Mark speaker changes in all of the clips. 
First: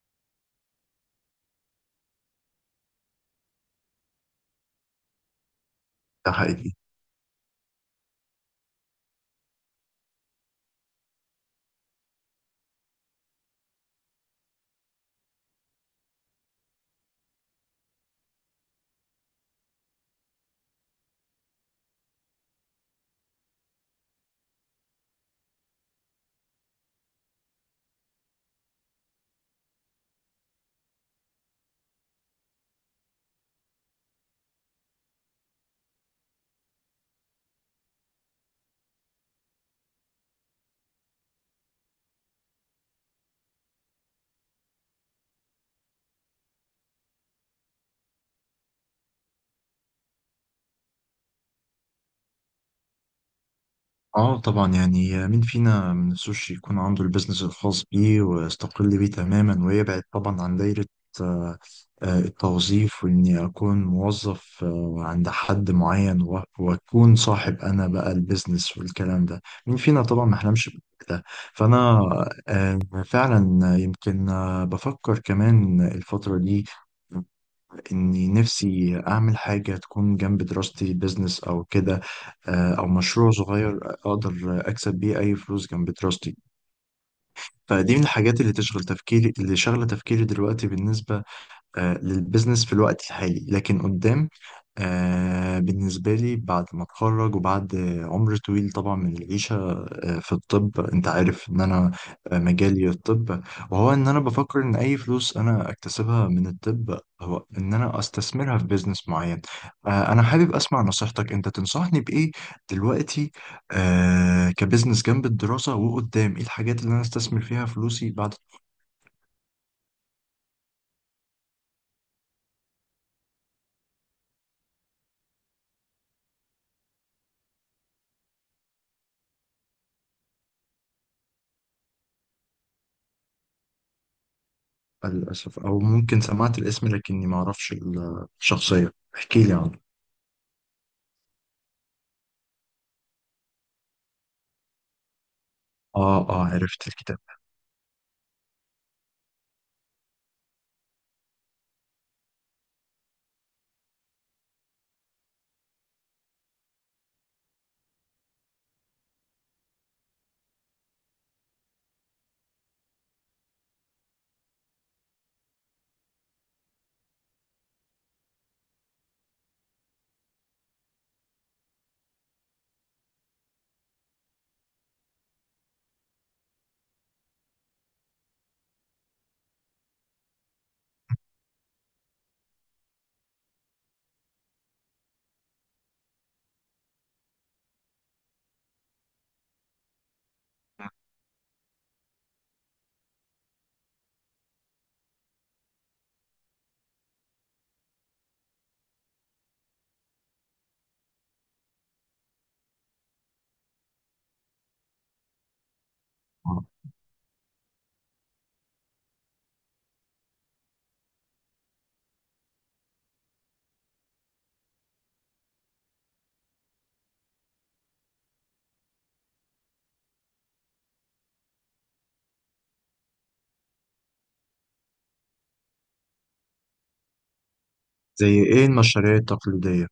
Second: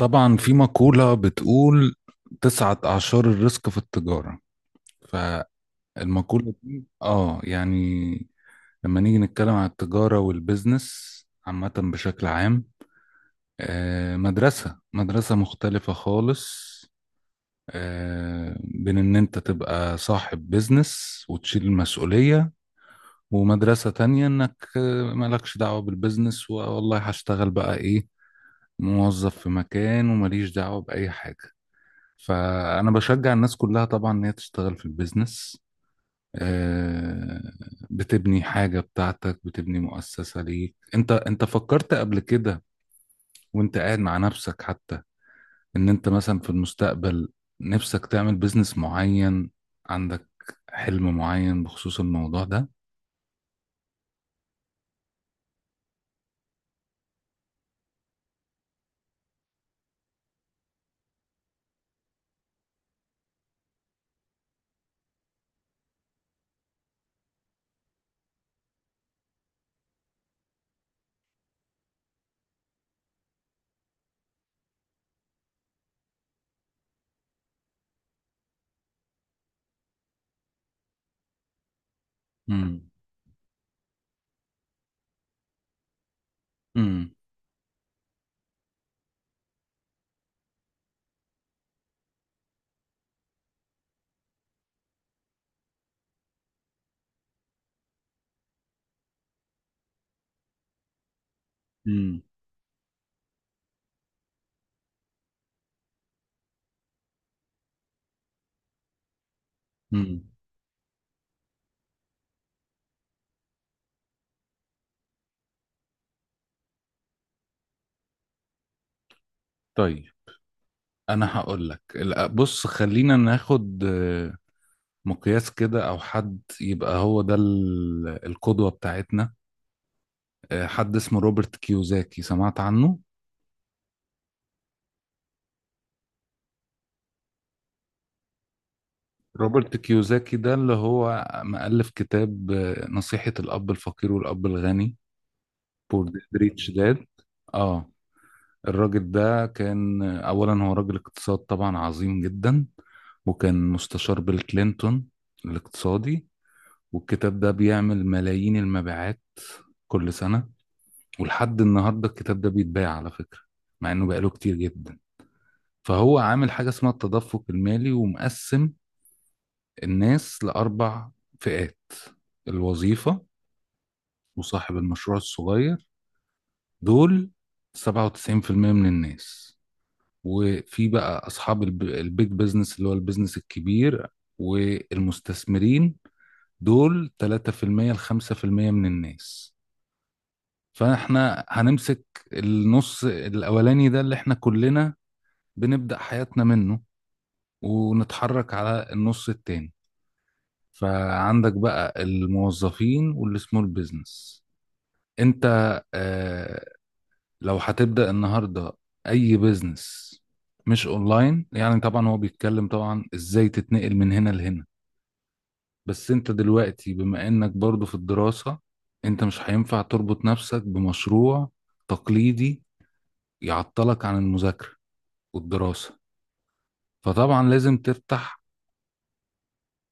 Speaker 1: طبعا في مقولة بتقول تسعة أعشار الرزق في التجارة.
Speaker 2: ده
Speaker 1: فالمقولة
Speaker 2: حقيقي.
Speaker 1: دي يعني لما نيجي نتكلم عن التجارة والبزنس عامة بشكل عام. مدرسة مدرسة مختلفة خالص، بين إن أنت تبقى صاحب بزنس وتشيل المسؤولية، ومدرسة تانية إنك مالكش دعوة بالبزنس، والله هشتغل بقى إيه، موظف في مكان ومليش دعوة بأي حاجة. فأنا بشجع الناس كلها طبعا إن هي تشتغل في البيزنس. آه، بتبني حاجة بتاعتك، بتبني مؤسسة ليك. أنت فكرت قبل كده وأنت قاعد مع نفسك حتى إن أنت مثلا في المستقبل نفسك تعمل بيزنس معين، عندك حلم معين بخصوص الموضوع ده؟
Speaker 2: اه، طبعا يعني مين فينا ما نفسوش يكون عنده البيزنس الخاص بيه ويستقل بيه تماما ويبعد طبعا عن دايرة آه، التوظيف، واني اكون موظف عند حد معين واكون صاحب انا بقى البيزنس والكلام ده. مين فينا طبعا ما حلمش بده. فانا آه، فعلا يمكن بفكر كمان الفترة دي إني نفسي أعمل حاجة تكون جنب دراستي، بيزنس أو كده،
Speaker 1: مم.
Speaker 2: أو مشروع صغير أقدر أكسب بيه أي فلوس جنب دراستي.
Speaker 1: مم.
Speaker 2: فدي من الحاجات اللي تشغل تفكيري، اللي شغلة تفكيري دلوقتي بالنسبة للبزنس في الوقت الحالي. لكن قدام، بالنسبة لي بعد ما اتخرج وبعد عمر طويل طبعا من العيشة في الطب، انت عارف ان انا
Speaker 1: مم.
Speaker 2: مجالي الطب، وهو ان انا بفكر ان اي فلوس انا اكتسبها من الطب هو ان انا استثمرها في بيزنس معين.
Speaker 1: مم.
Speaker 2: انا حابب اسمع نصيحتك. انت تنصحني بايه دلوقتي كبزنس جنب الدراسة؟ وقدام ايه الحاجات اللي انا استثمر فيها فلوسي بعد؟
Speaker 1: طيب، أنا هقول لك. لا، بص خلينا ناخد مقياس كده او حد يبقى هو ده القدوة بتاعتنا. حد اسمه روبرت كيوزاكي، سمعت عنه؟
Speaker 2: للأسف، أو ممكن سمعت الاسم لكني ما أعرفش الشخصية، احكي لي
Speaker 1: روبرت
Speaker 2: عنه.
Speaker 1: كيوزاكي ده اللي هو مؤلف كتاب نصيحة الأب الفقير والأب الغني. بور ريتش
Speaker 2: عرفت
Speaker 1: داد،
Speaker 2: الكتاب.
Speaker 1: اه الراجل ده كان أولا هو راجل اقتصاد طبعا عظيم جدا، وكان مستشار بيل كلينتون الاقتصادي. والكتاب ده بيعمل ملايين المبيعات كل سنة، ولحد النهارده الكتاب ده بيتباع على فكرة، مع انه بقاله كتير جدا. فهو عامل حاجة اسمها التدفق المالي، ومقسم الناس لأربع فئات. الوظيفة وصاحب المشروع الصغير، دول 97% من الناس. وفي بقى أصحاب البيج بيزنس اللي هو البيزنس الكبير، والمستثمرين، دول 3% ل 5% من الناس. فاحنا هنمسك النص الأولاني ده اللي احنا كلنا بنبدأ حياتنا منه، ونتحرك على النص التاني. فعندك بقى الموظفين واللي سمول بيزنس. انت
Speaker 2: آه.
Speaker 1: آه لو هتبدأ النهاردة اي بيزنس مش اونلاين، يعني طبعا هو بيتكلم طبعا ازاي تتنقل من هنا لهنا. بس انت دلوقتي بما انك برضو في الدراسة، انت مش هينفع تربط نفسك بمشروع تقليدي يعطلك عن المذاكرة والدراسة. فطبعا لازم تفتح.
Speaker 2: زي إيه المشاريع التقليدية؟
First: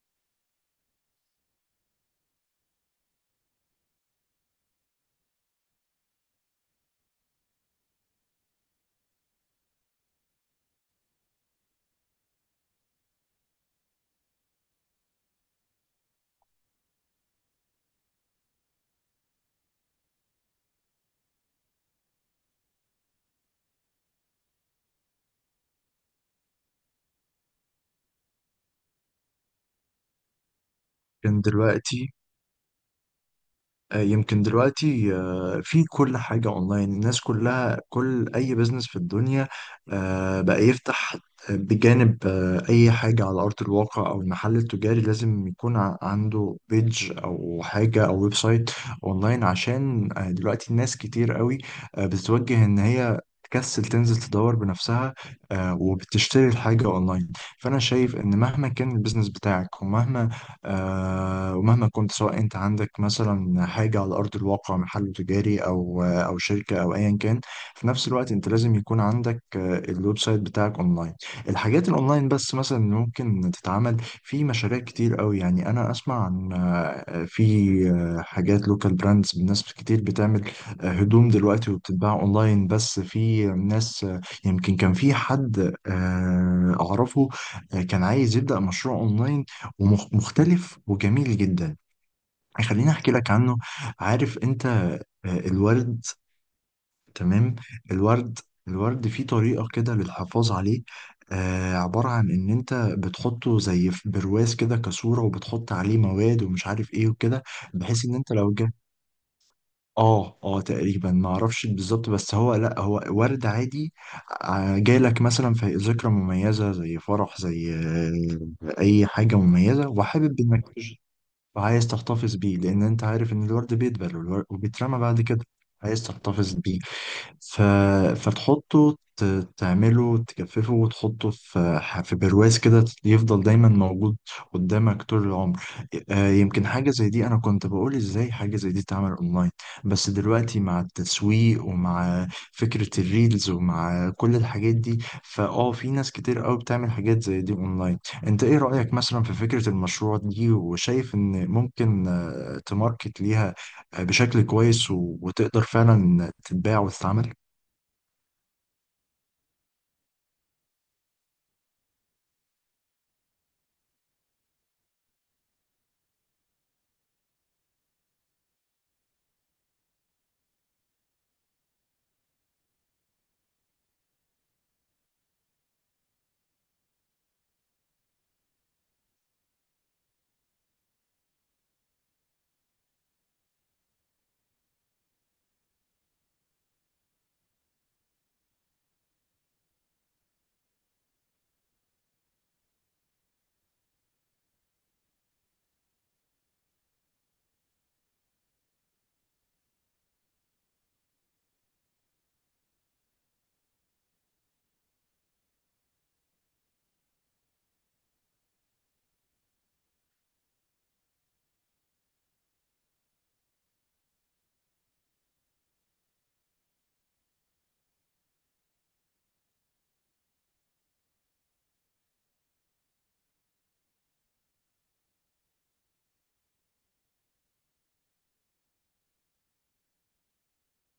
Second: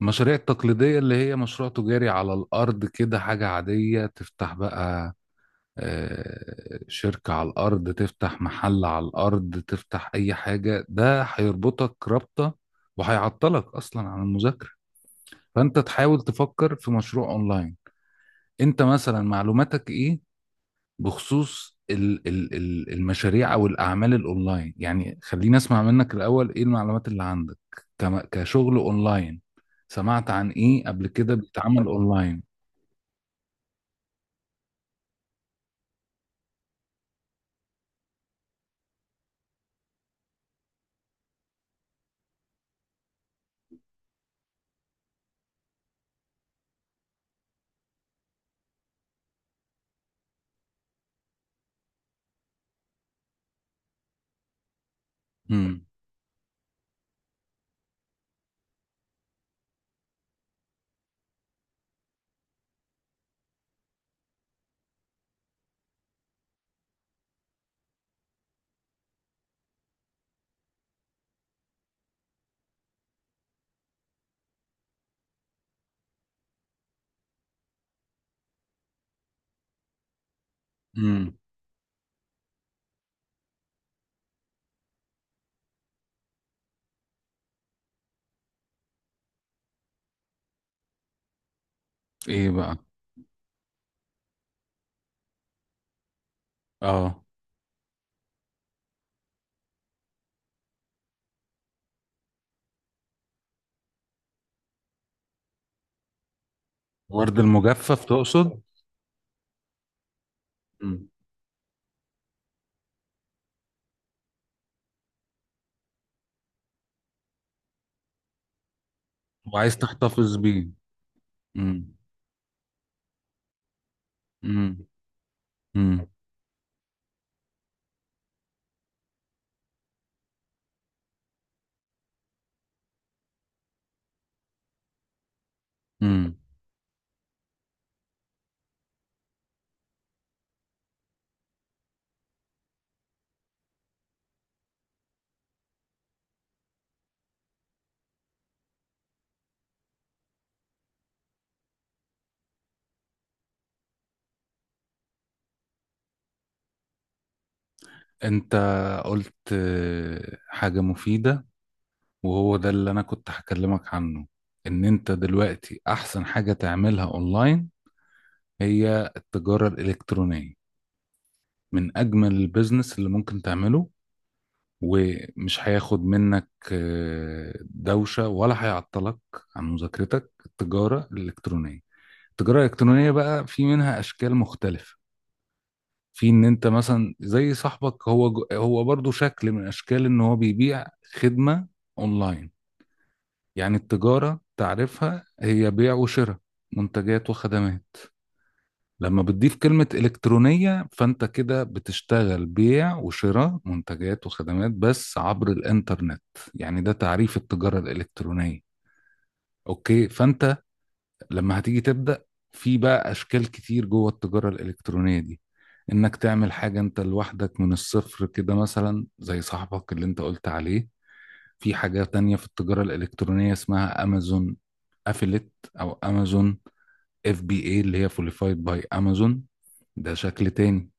Speaker 1: المشاريع التقليدية اللي هي مشروع تجاري على الأرض كده حاجة عادية، تفتح بقى شركة على الأرض، تفتح محل على الأرض، تفتح أي حاجة، ده هيربطك رابطة وهيعطلك أصلا عن المذاكرة. فأنت تحاول تفكر في مشروع أونلاين. أنت مثلا معلوماتك إيه بخصوص المشاريع او الاعمال الاونلاين؟ يعني خليني اسمع منك الاول ايه المعلومات اللي عندك كشغل اونلاين، سمعت عن ايه قبل كده
Speaker 2: كان
Speaker 1: بيتعمل
Speaker 2: دلوقتي
Speaker 1: اونلاين؟
Speaker 2: آه، يمكن دلوقتي في كل حاجة أونلاين، الناس كلها كل أي بزنس في الدنيا بقى يفتح بجانب أي حاجة على أرض الواقع أو المحل التجاري، لازم يكون عنده بيج أو حاجة أو ويب سايت أونلاين، عشان دلوقتي الناس كتير قوي بتتوجه إن هي تكسل تنزل تدور بنفسها،
Speaker 1: امم.
Speaker 2: وبتشتري الحاجة أونلاين. فأنا شايف إن مهما كان البيزنس بتاعك ومهما كنت، سواء انت عندك مثلا حاجة على أرض الواقع، محل تجاري أو شركة أو أيا كان، في نفس الوقت انت لازم يكون عندك الويب سايت بتاعك أونلاين. الحاجات الأونلاين بس مثلا اللي ممكن تتعمل، في مشاريع كتير قوي يعني. أنا أسمع عن آه، في آه، حاجات لوكال براندز، ناس كتير بتعمل هدوم
Speaker 1: امم.
Speaker 2: دلوقتي وبتتباع أونلاين. بس في ناس يمكن كان في حد أعرفه كان عايز يبدأ مشروع أونلاين ومختلف وجميل جدا.
Speaker 1: ايه بقى؟
Speaker 2: خليني احكي لك عنه. عارف انت الورد؟
Speaker 1: اه.
Speaker 2: تمام. الورد. الورد فيه طريقة كده للحفاظ عليه. آه، عبارة عن ان انت بتحطه زي في برواز كده كصورة، وبتحط عليه مواد ومش عارف ايه
Speaker 1: ورد
Speaker 2: وكده،
Speaker 1: المجفف
Speaker 2: بحيث ان انت لو
Speaker 1: تقصد؟
Speaker 2: جه، اه
Speaker 1: امم.
Speaker 2: تقريبا ما اعرفش بالظبط، بس هو لا، هو ورد عادي. جالك مثلا في ذكرى مميزة زي فرح، زي اي حاجة
Speaker 1: وعايز
Speaker 2: مميزة،
Speaker 1: تحتفظ
Speaker 2: وحابب انك
Speaker 1: بيه. امم.
Speaker 2: وعايز تحتفظ بيه. لأن أنت عارف إن الورد بيدبل
Speaker 1: امم.
Speaker 2: وبيترمى بعد كده، عايز
Speaker 1: امم.
Speaker 2: تحتفظ بيه. ف... فتحطه، تعمله تجففه وتحطه في في برواز كده يفضل دايما موجود قدامك طول العمر.
Speaker 1: امم.
Speaker 2: يمكن حاجة زي دي، أنا كنت بقول إزاي حاجة زي دي تعمل أونلاين؟ بس دلوقتي مع التسويق ومع فكرة الريلز ومع كل الحاجات دي، فأه في ناس كتير قوي بتعمل حاجات زي دي أونلاين. أنت إيه رأيك مثلا في فكرة المشروع دي؟ وشايف إن ممكن تماركت ليها بشكل كويس وتقدر فعلا تتباع وتتعمل؟
Speaker 1: انت قلت حاجة مفيدة، وهو ده اللي انا كنت هكلمك عنه. ان انت دلوقتي احسن حاجة تعملها اونلاين هي التجارة الإلكترونية. من أجمل البيزنس اللي ممكن تعمله، ومش هياخد منك دوشة ولا هيعطلك عن مذاكرتك. التجارة الإلكترونية، التجارة الإلكترونية بقى في منها أشكال مختلفة. في إن أنت مثلا زي صاحبك، هو هو برضو شكل من أشكال إن هو بيبيع خدمة أونلاين. يعني التجارة تعرفها هي بيع وشراء منتجات وخدمات. لما بتضيف كلمة إلكترونية فأنت كده بتشتغل بيع وشراء منتجات وخدمات بس عبر الإنترنت. يعني ده تعريف التجارة الإلكترونية. أوكي. فأنت لما هتيجي تبدأ في بقى أشكال كتير جوه التجارة الإلكترونية دي، إنك تعمل حاجة أنت لوحدك من الصفر كده مثلا زي صاحبك اللي أنت قلت عليه. في حاجة تانية في التجارة الإلكترونية اسمها أمازون أفلت، أو أمازون اف بي اي اللي هي فوليفايد باي أمازون. ده شكل تاني.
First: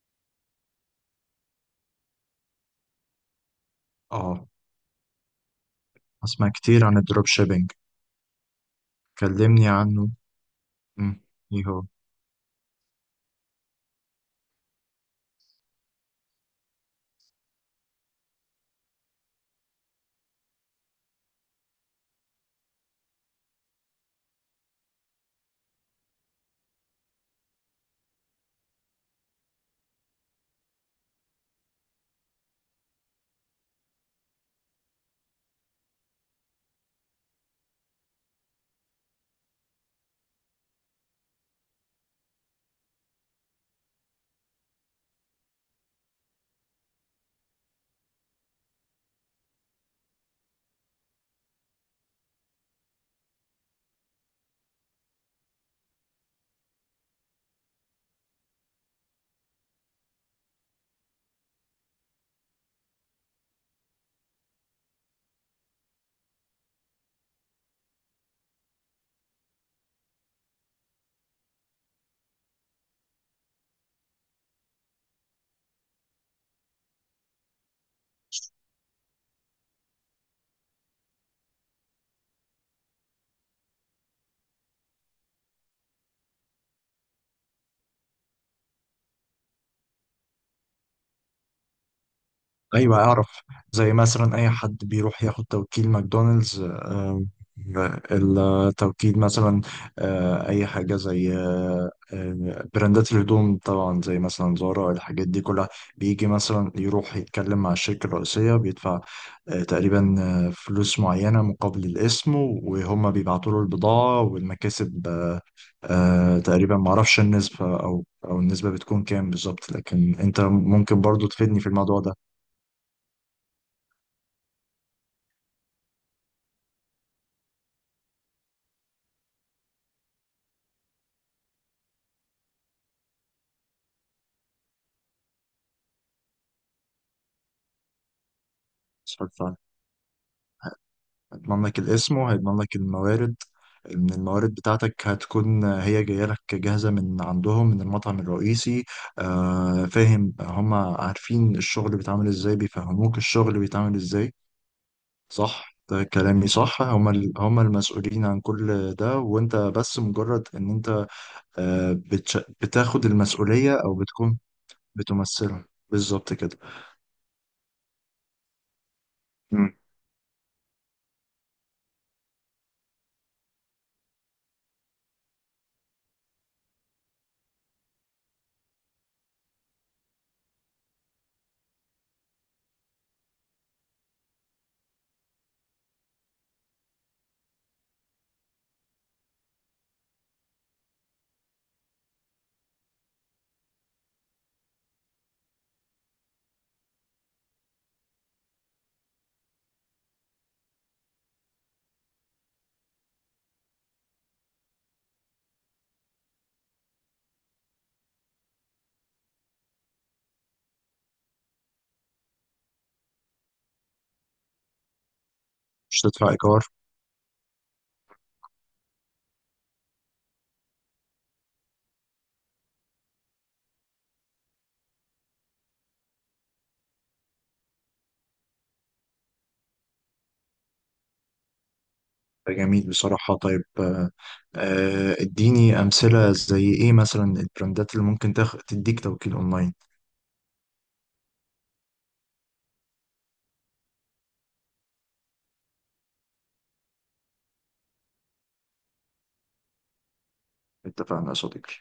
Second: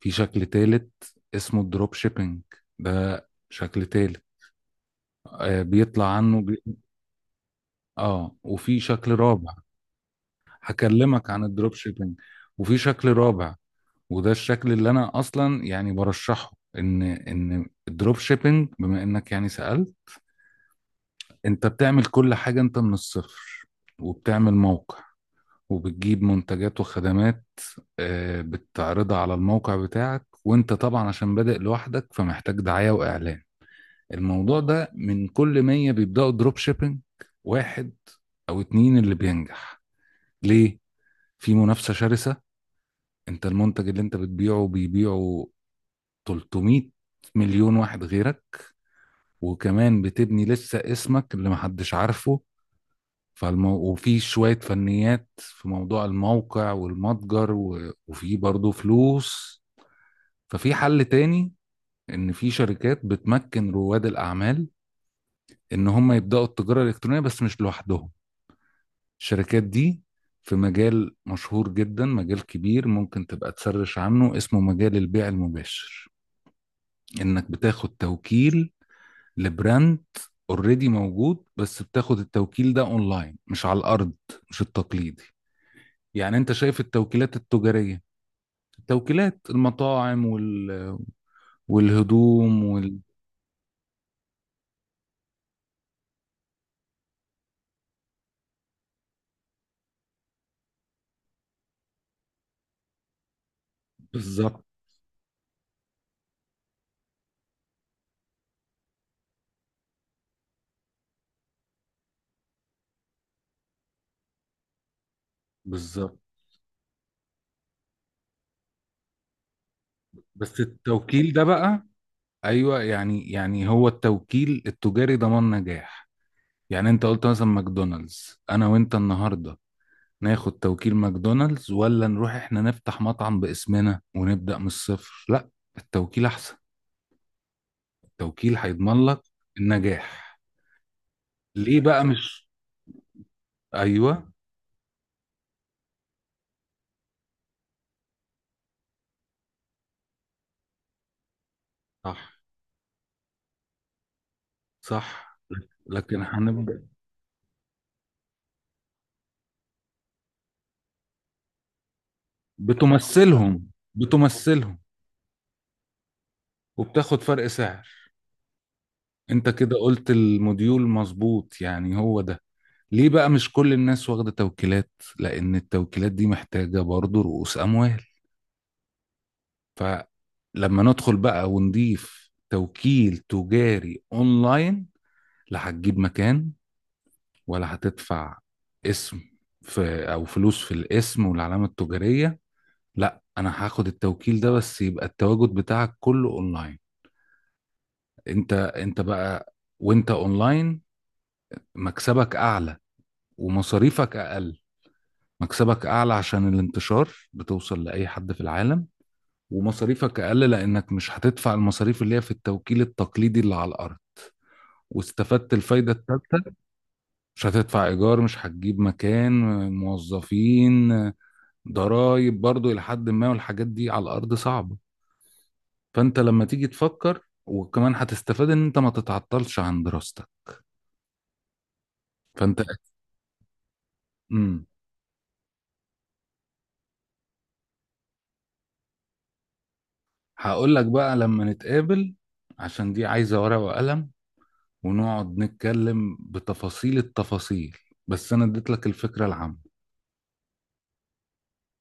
Speaker 1: في شكل تالت اسمه الدروب شيبينج، ده شكل تالت
Speaker 2: اه.
Speaker 1: بيطلع عنه
Speaker 2: اسمع كتير عن الدروب شيبينج،
Speaker 1: اه. وفي شكل رابع.
Speaker 2: كلمني عنه. مم.
Speaker 1: هكلمك عن
Speaker 2: ايه
Speaker 1: الدروب
Speaker 2: هو؟
Speaker 1: شيبينج. وفي شكل رابع، وده الشكل اللي انا اصلا يعني برشحه. ان الدروب شيبينج بما انك يعني سألت، انت بتعمل كل حاجة انت من الصفر، وبتعمل موقع، وبتجيب منتجات وخدمات بتعرضها على الموقع بتاعك. وانت طبعا عشان بادئ لوحدك فمحتاج دعاية واعلان. الموضوع ده من كل 100 بيبداوا دروب شيبينج واحد او اتنين اللي بينجح. ليه؟ في منافسه شرسه. انت المنتج اللي انت بتبيعه بيبيعه 300 مليون واحد غيرك، وكمان بتبني لسه اسمك اللي محدش عارفه. وفي شوية فنيات في موضوع الموقع والمتجر وفي برضه فلوس. ففي حل تاني، ان في شركات بتمكن رواد الاعمال ان هم يبداوا التجارة الالكترونية بس مش لوحدهم. الشركات دي في مجال مشهور جدا، مجال كبير ممكن تبقى تسرش عنه اسمه مجال البيع المباشر. انك بتاخد توكيل لبراند اوريدي موجود، بس بتاخد التوكيل ده اونلاين مش على الارض، مش التقليدي. يعني انت شايف التوكيلات التجارية، التوكيلات المطاعم والهدوم
Speaker 2: ايوه اعرف. زي مثلا اي حد بيروح ياخد توكيل ماكدونالدز، التوكيل مثلا، اي حاجه زي براندات الهدوم طبعا، زي مثلا
Speaker 1: بالظبط.
Speaker 2: زارا، الحاجات دي كلها بيجي مثلا يروح يتكلم مع الشركه الرئيسيه، بيدفع تقريبا فلوس معينه مقابل الاسم، وهم بيبعتوا له البضاعه والمكاسب.
Speaker 1: بالظبط.
Speaker 2: تقريبا معرفش النسبه او النسبه بتكون كام بالظبط، لكن انت
Speaker 1: بس
Speaker 2: ممكن برضو
Speaker 1: التوكيل ده
Speaker 2: تفيدني في
Speaker 1: بقى،
Speaker 2: الموضوع ده.
Speaker 1: ايوه يعني هو التوكيل التجاري ضمان نجاح. يعني انت قلت مثلا ماكدونالدز، انا وانت النهارده ناخد توكيل ماكدونالدز ولا نروح احنا نفتح مطعم باسمنا ونبدأ من الصفر؟ لا، التوكيل احسن. التوكيل هيضمن لك
Speaker 2: اتفرجت عليه.
Speaker 1: النجاح.
Speaker 2: هيضمن لك
Speaker 1: ليه بقى
Speaker 2: الاسم
Speaker 1: مش،
Speaker 2: وهيضمن لك الموارد، ان
Speaker 1: ايوه.
Speaker 2: الموارد بتاعتك هتكون هي جايه لك جاهزه من عندهم من المطعم الرئيسي. آه فاهم. هم عارفين الشغل
Speaker 1: صح.
Speaker 2: بيتعمل ازاي، بيفهموك الشغل بيتعمل ازاي.
Speaker 1: صح.
Speaker 2: صح. ده
Speaker 1: لكن
Speaker 2: كلامي صح،
Speaker 1: هنبدأ.
Speaker 2: هم المسؤولين عن كل ده، وانت بس مجرد ان انت بتاخد
Speaker 1: بتمثلهم.
Speaker 2: المسؤوليه او بتكون،
Speaker 1: بتمثلهم.
Speaker 2: بتمثلهم. بالظبط كده.
Speaker 1: وبتاخد فرق سعر. انت
Speaker 2: مم.
Speaker 1: كده قلت الموديول مظبوط، يعني هو ده. ليه بقى مش كل الناس واخدة توكيلات؟ لان التوكيلات دي محتاجة برضه رؤوس اموال. فلما ندخل بقى ونضيف توكيل تجاري اونلاين، لا هتجيب مكان ولا هتدفع اسم، في او فلوس في الاسم والعلامة التجارية. لا، انا هاخد التوكيل ده بس يبقى التواجد بتاعك كله اونلاين. انت بقى، وانت اونلاين، مكسبك اعلى ومصاريفك اقل. مكسبك اعلى عشان الانتشار بتوصل لاي حد في العالم، ومصاريفك اقل لانك مش هتدفع المصاريف اللي هي في التوكيل التقليدي اللي على الارض. واستفدت الفايدة
Speaker 2: مش تدفع
Speaker 1: الثالثة،
Speaker 2: ايجار.
Speaker 1: مش هتدفع إيجار، مش هتجيب مكان، موظفين، ضرايب برضو إلى حد ما، والحاجات دي على الأرض صعبة. فأنت لما تيجي تفكر وكمان هتستفاد إن أنت ما تتعطلش عن دراستك. فأنت.
Speaker 2: جميل بصراحة. طيب،
Speaker 1: امم.
Speaker 2: اديني أمثلة زي إيه مثلا البراندات اللي ممكن تديك توكيل أونلاين.
Speaker 1: هقول لك بقى لما نتقابل عشان دي عايزة ورقة وقلم، ونقعد نتكلم بتفاصيل التفاصيل، بس أنا اديت لك الفكرة العامة.
Speaker 2: اتفقنا يا صديقي.